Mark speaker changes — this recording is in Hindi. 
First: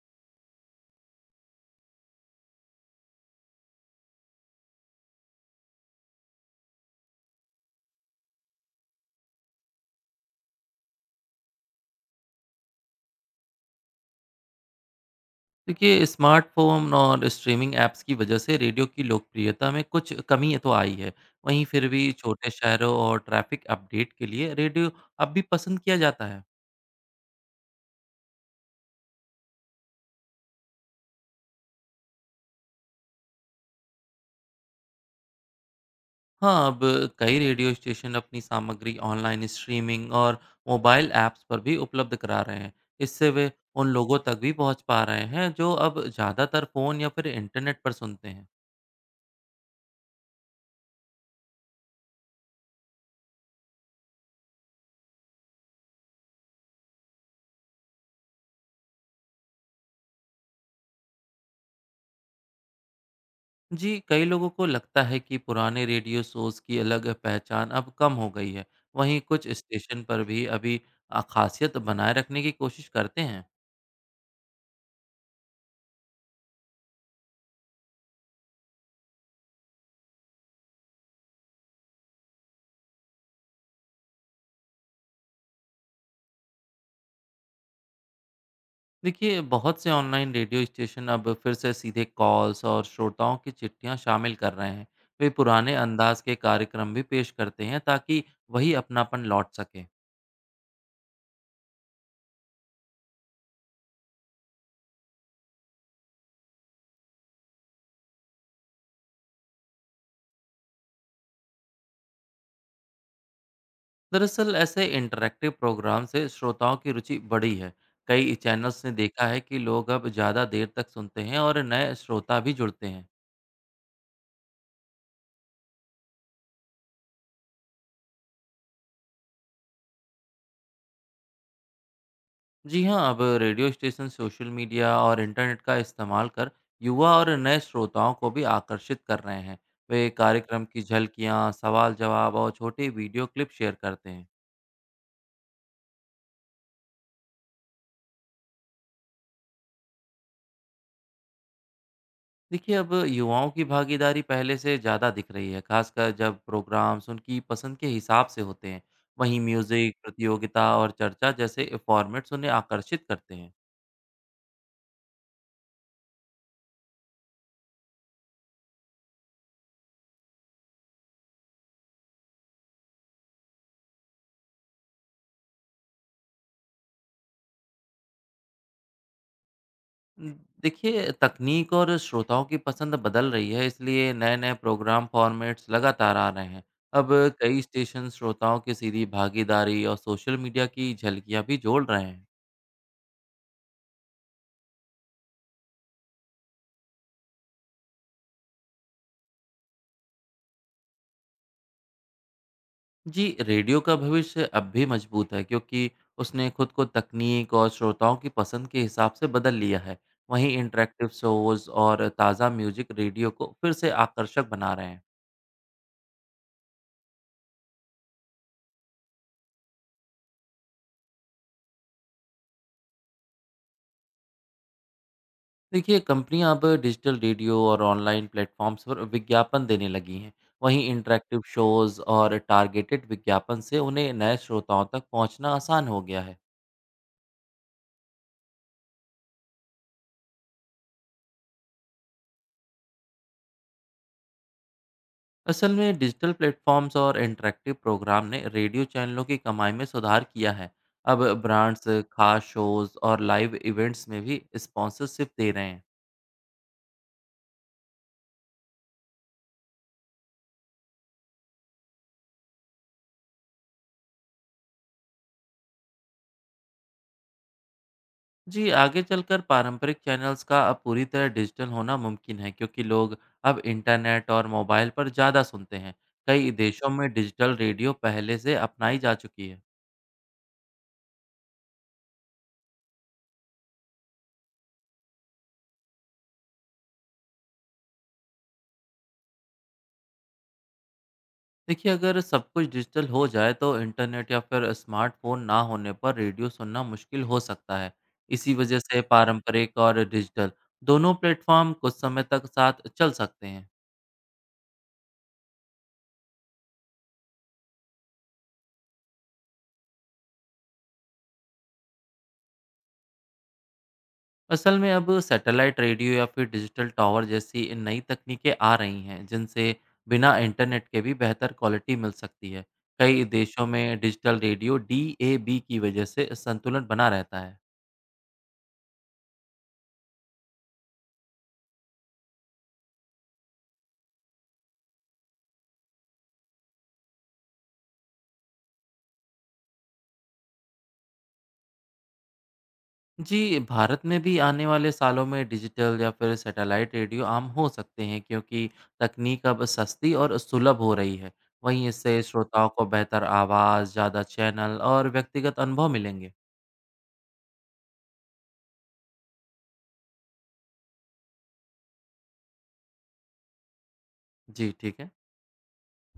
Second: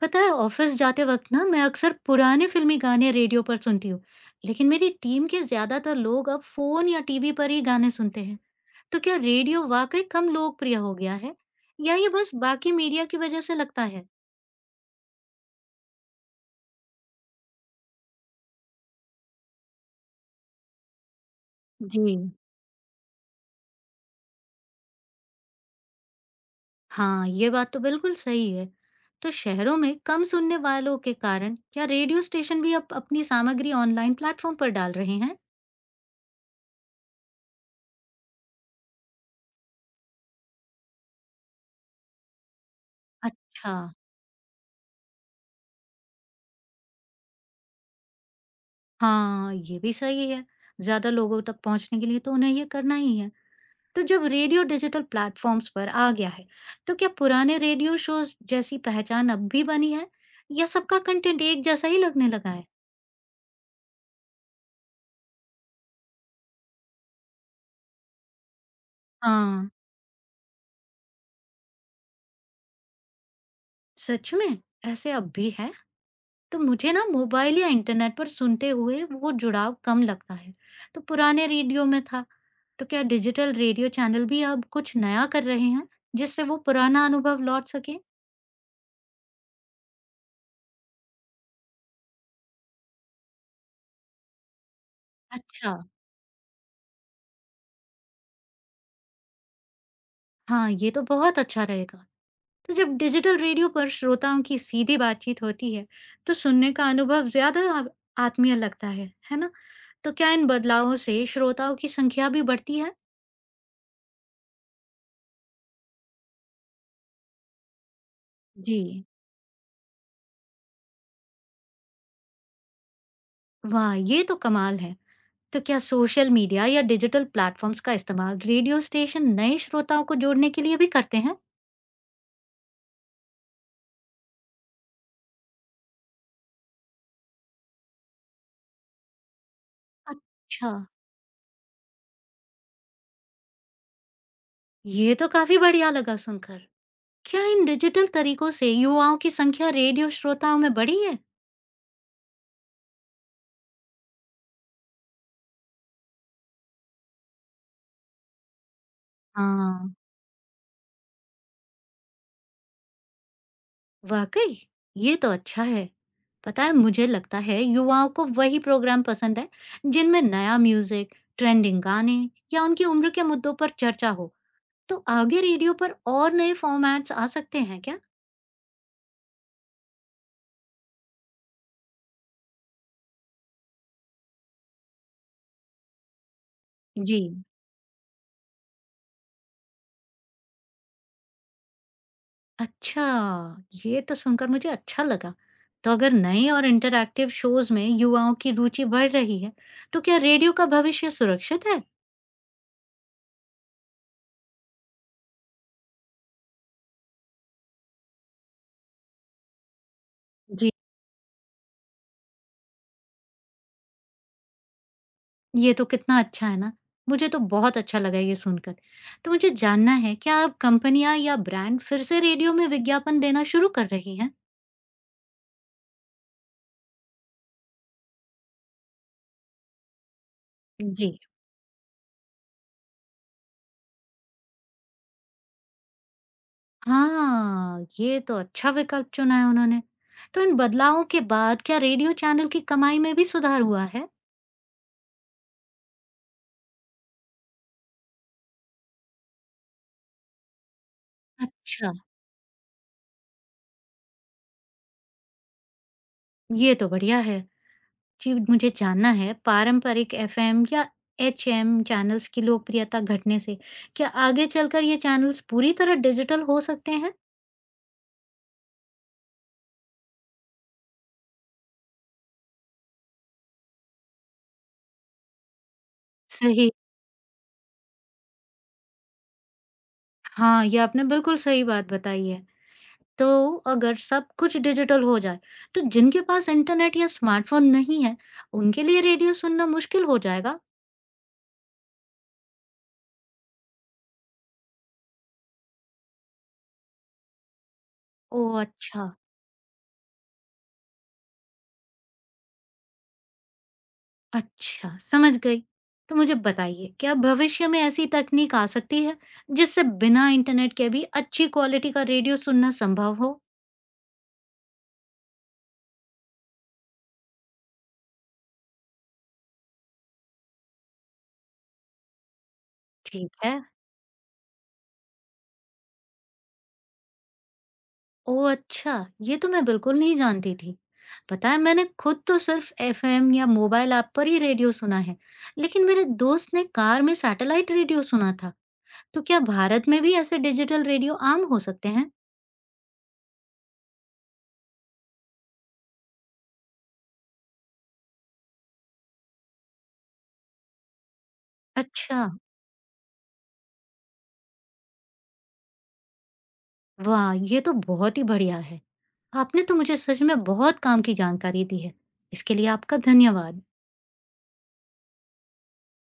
Speaker 1: पता है ऑफिस जाते वक्त ना मैं अक्सर पुराने फिल्मी गाने रेडियो पर सुनती हूँ। लेकिन मेरी टीम के ज्यादातर लोग अब फोन या टीवी पर ही गाने सुनते हैं। तो क्या रेडियो वाकई कम लोकप्रिय हो गया है? या ये बस बाकी मीडिया की वजह से लगता है?
Speaker 2: देखिए स्मार्टफ़ोन और स्ट्रीमिंग ऐप्स की वजह से रेडियो की लोकप्रियता में कुछ कमी तो आई है। वहीं फिर
Speaker 1: जी।
Speaker 2: भी छोटे शहरों और ट्रैफ़िक अपडेट के लिए रेडियो अब भी पसंद किया जाता है।
Speaker 1: हाँ ये बात तो बिल्कुल सही है। तो शहरों में कम सुनने वालों के कारण क्या रेडियो स्टेशन भी अब अपनी सामग्री ऑनलाइन प्लेटफॉर्म पर डाल रहे हैं?
Speaker 2: हाँ, अब कई रेडियो स्टेशन अपनी सामग्री ऑनलाइन स्ट्रीमिंग और मोबाइल ऐप्स पर भी उपलब्ध करा रहे हैं। इससे वे
Speaker 1: अच्छा।
Speaker 2: उन लोगों तक भी पहुँच पा रहे हैं जो अब ज़्यादातर फ़ोन या फिर इंटरनेट पर सुनते हैं।
Speaker 1: हाँ ये भी सही है। ज्यादा लोगों तक पहुंचने के लिए तो उन्हें ये करना ही है। तो जब रेडियो डिजिटल प्लेटफॉर्म्स पर आ गया है, तो क्या पुराने रेडियो शोज जैसी पहचान अब भी बनी है? या सबका कंटेंट एक जैसा ही लगने लगा है?
Speaker 2: जी, कई लोगों को लगता है कि पुराने रेडियो शोज़ की अलग पहचान अब कम हो गई है। वहीं कुछ
Speaker 1: हाँ।
Speaker 2: स्टेशन पर भी अभी ख़ासियत बनाए रखने की कोशिश करते हैं।
Speaker 1: सच में ऐसे अब भी है। तो मुझे ना मोबाइल या इंटरनेट पर सुनते हुए वो जुड़ाव कम लगता है, तो पुराने रेडियो में था। तो क्या डिजिटल रेडियो चैनल भी अब कुछ नया कर रहे हैं, जिससे वो पुराना अनुभव लौट सके?
Speaker 2: देखिए, बहुत से ऑनलाइन रेडियो स्टेशन अब फिर से सीधे कॉल्स और श्रोताओं की चिट्ठियाँ शामिल कर रहे हैं। वे
Speaker 1: अच्छा।
Speaker 2: पुराने अंदाज़ के कार्यक्रम भी पेश करते हैं ताकि वही अपनापन लौट सके।
Speaker 1: हाँ ये तो बहुत अच्छा रहेगा। तो जब डिजिटल रेडियो पर श्रोताओं की सीधी बातचीत होती है, तो सुनने का अनुभव ज्यादा आत्मीय लगता है ना? तो क्या इन बदलावों से श्रोताओं की संख्या भी बढ़ती है?
Speaker 2: दरअसल ऐसे इंटरैक्टिव प्रोग्राम से श्रोताओं की रुचि बढ़ी है। कई
Speaker 1: जी।
Speaker 2: चैनल्स ने देखा है कि लोग अब ज़्यादा देर तक सुनते हैं और नए श्रोता भी जुड़ते हैं।
Speaker 1: वाह, ये तो कमाल है। तो क्या सोशल मीडिया या डिजिटल प्लेटफॉर्म्स का इस्तेमाल रेडियो स्टेशन नए श्रोताओं को जोड़ने के लिए भी करते हैं?
Speaker 2: जी हाँ, अब रेडियो स्टेशन सोशल मीडिया और इंटरनेट का इस्तेमाल कर युवा और नए श्रोताओं को भी आकर्षित कर रहे हैं। वे कार्यक्रम
Speaker 1: अच्छा,
Speaker 2: की झलकियाँ, सवाल जवाब और छोटे वीडियो क्लिप शेयर करते हैं।
Speaker 1: ये तो काफी बढ़िया लगा सुनकर। क्या इन डिजिटल तरीकों से युवाओं की संख्या रेडियो श्रोताओं में बढ़ी है?
Speaker 2: देखिए, अब युवाओं की भागीदारी पहले से ज़्यादा दिख रही है, खासकर जब प्रोग्राम्स उनकी पसंद के हिसाब से होते हैं। वहीं
Speaker 1: हाँ,
Speaker 2: म्यूज़िक, प्रतियोगिता और चर्चा जैसे फॉर्मेट्स उन्हें आकर्षित करते हैं।
Speaker 1: वाकई, ये तो अच्छा है। पता है मुझे लगता है युवाओं को वही प्रोग्राम पसंद है, जिनमें नया म्यूजिक, ट्रेंडिंग गाने या उनकी उम्र के मुद्दों पर चर्चा हो। तो आगे रेडियो पर और नए फॉर्मेट्स आ सकते हैं क्या?
Speaker 2: उम, देखिए, तकनीक और श्रोताओं की पसंद बदल रही है, इसलिए नए-नए प्रोग्राम फॉर्मेट्स लगातार आ रहे हैं। अब
Speaker 1: जी।
Speaker 2: कई स्टेशन श्रोताओं की सीधी भागीदारी और सोशल मीडिया की झलकियाँ भी जोड़ रहे हैं।
Speaker 1: अच्छा, ये तो सुनकर मुझे अच्छा लगा। तो अगर नए और इंटरैक्टिव शोज में युवाओं की रुचि बढ़ रही है, तो क्या रेडियो का भविष्य सुरक्षित है?
Speaker 2: जी, रेडियो का भविष्य अब भी मजबूत है क्योंकि उसने खुद को तकनीक और श्रोताओं की पसंद के हिसाब से बदल लिया है। वहीं
Speaker 1: जी।
Speaker 2: इंटरैक्टिव शोज़ और ताज़ा म्यूज़िक रेडियो को फिर से आकर्षक बना रहे हैं।
Speaker 1: ये तो कितना अच्छा है ना। मुझे तो बहुत अच्छा लगा ये सुनकर। तो मुझे जानना है, क्या अब कंपनियाँ या ब्रांड फिर से रेडियो में विज्ञापन देना शुरू कर रही हैं?
Speaker 2: देखिए, कंपनियां अब डिजिटल रेडियो और ऑनलाइन प्लेटफॉर्म्स पर विज्ञापन देने लगी हैं। वहीं
Speaker 1: जी।
Speaker 2: इंटरैक्टिव शोज़ और टारगेटेड विज्ञापन से उन्हें नए श्रोताओं तक पहुंचना आसान हो गया है।
Speaker 1: हाँ, ये तो अच्छा विकल्प चुना है उन्होंने। तो इन बदलावों के बाद क्या रेडियो चैनल की कमाई में भी सुधार हुआ है?
Speaker 2: असल में डिजिटल प्लेटफॉर्म्स और इंटरेक्टिव प्रोग्राम ने रेडियो चैनलों की कमाई में सुधार किया है। अब ब्रांड्स
Speaker 1: अच्छा,
Speaker 2: खास शोज और लाइव इवेंट्स में भी स्पॉन्सरशिप दे रहे हैं।
Speaker 1: ये तो बढ़िया है। जी, मुझे जानना है, पारंपरिक एफएम या एचएम चैनल्स की लोकप्रियता घटने से क्या आगे चलकर ये चैनल्स पूरी तरह डिजिटल हो सकते हैं?
Speaker 2: जी, आगे चलकर पारंपरिक चैनल्स का अब पूरी तरह डिजिटल होना मुमकिन है क्योंकि लोग अब इंटरनेट और मोबाइल पर ज़्यादा सुनते हैं। कई
Speaker 1: सही।
Speaker 2: देशों में डिजिटल रेडियो पहले से अपनाई जा चुकी है।
Speaker 1: हाँ, ये आपने बिल्कुल सही बात बताई है। तो अगर सब कुछ डिजिटल हो जाए, तो जिनके पास इंटरनेट या स्मार्टफ़ोन नहीं है, उनके लिए रेडियो सुनना मुश्किल हो जाएगा?
Speaker 2: देखिए, अगर सब कुछ डिजिटल हो जाए तो इंटरनेट या फिर स्मार्टफोन ना होने पर रेडियो सुनना मुश्किल हो सकता है। इसी
Speaker 1: ओह!
Speaker 2: वजह से
Speaker 1: अच्छा,
Speaker 2: पारंपरिक और डिजिटल दोनों प्लेटफॉर्म कुछ समय तक साथ चल सकते हैं।
Speaker 1: अच्छा, समझ गई। तो मुझे बताइए, क्या भविष्य में ऐसी तकनीक आ सकती है, जिससे बिना इंटरनेट के भी अच्छी क्वालिटी का रेडियो सुनना संभव हो?
Speaker 2: असल में अब सैटेलाइट रेडियो या फिर डिजिटल टावर जैसी नई तकनीकें आ रही हैं जिनसे बिना इंटरनेट के भी बेहतर क्वालिटी मिल सकती है। कई
Speaker 1: ठीक है।
Speaker 2: देशों में डिजिटल रेडियो डीएबी की वजह से संतुलन बना रहता है।
Speaker 1: ओह अच्छा, ये तो मैं बिल्कुल नहीं जानती थी। पता है मैंने खुद तो सिर्फ एफएम या मोबाइल ऐप पर ही रेडियो सुना है, लेकिन मेरे दोस्त ने कार में सैटेलाइट रेडियो सुना था। तो क्या भारत में भी ऐसे डिजिटल रेडियो आम हो सकते हैं?
Speaker 2: जी, भारत में भी आने वाले सालों में डिजिटल या फिर सैटेलाइट रेडियो आम हो सकते हैं क्योंकि तकनीक अब सस्ती और सुलभ हो रही है। वहीं इससे
Speaker 1: अच्छा,
Speaker 2: श्रोताओं को बेहतर आवाज़, ज़्यादा चैनल और व्यक्तिगत अनुभव मिलेंगे।
Speaker 1: वाह, ये तो बहुत ही बढ़िया है। आपने तो मुझे सच में बहुत काम की जानकारी दी है। इसके लिए आपका धन्यवाद।
Speaker 2: जी, ठीक है।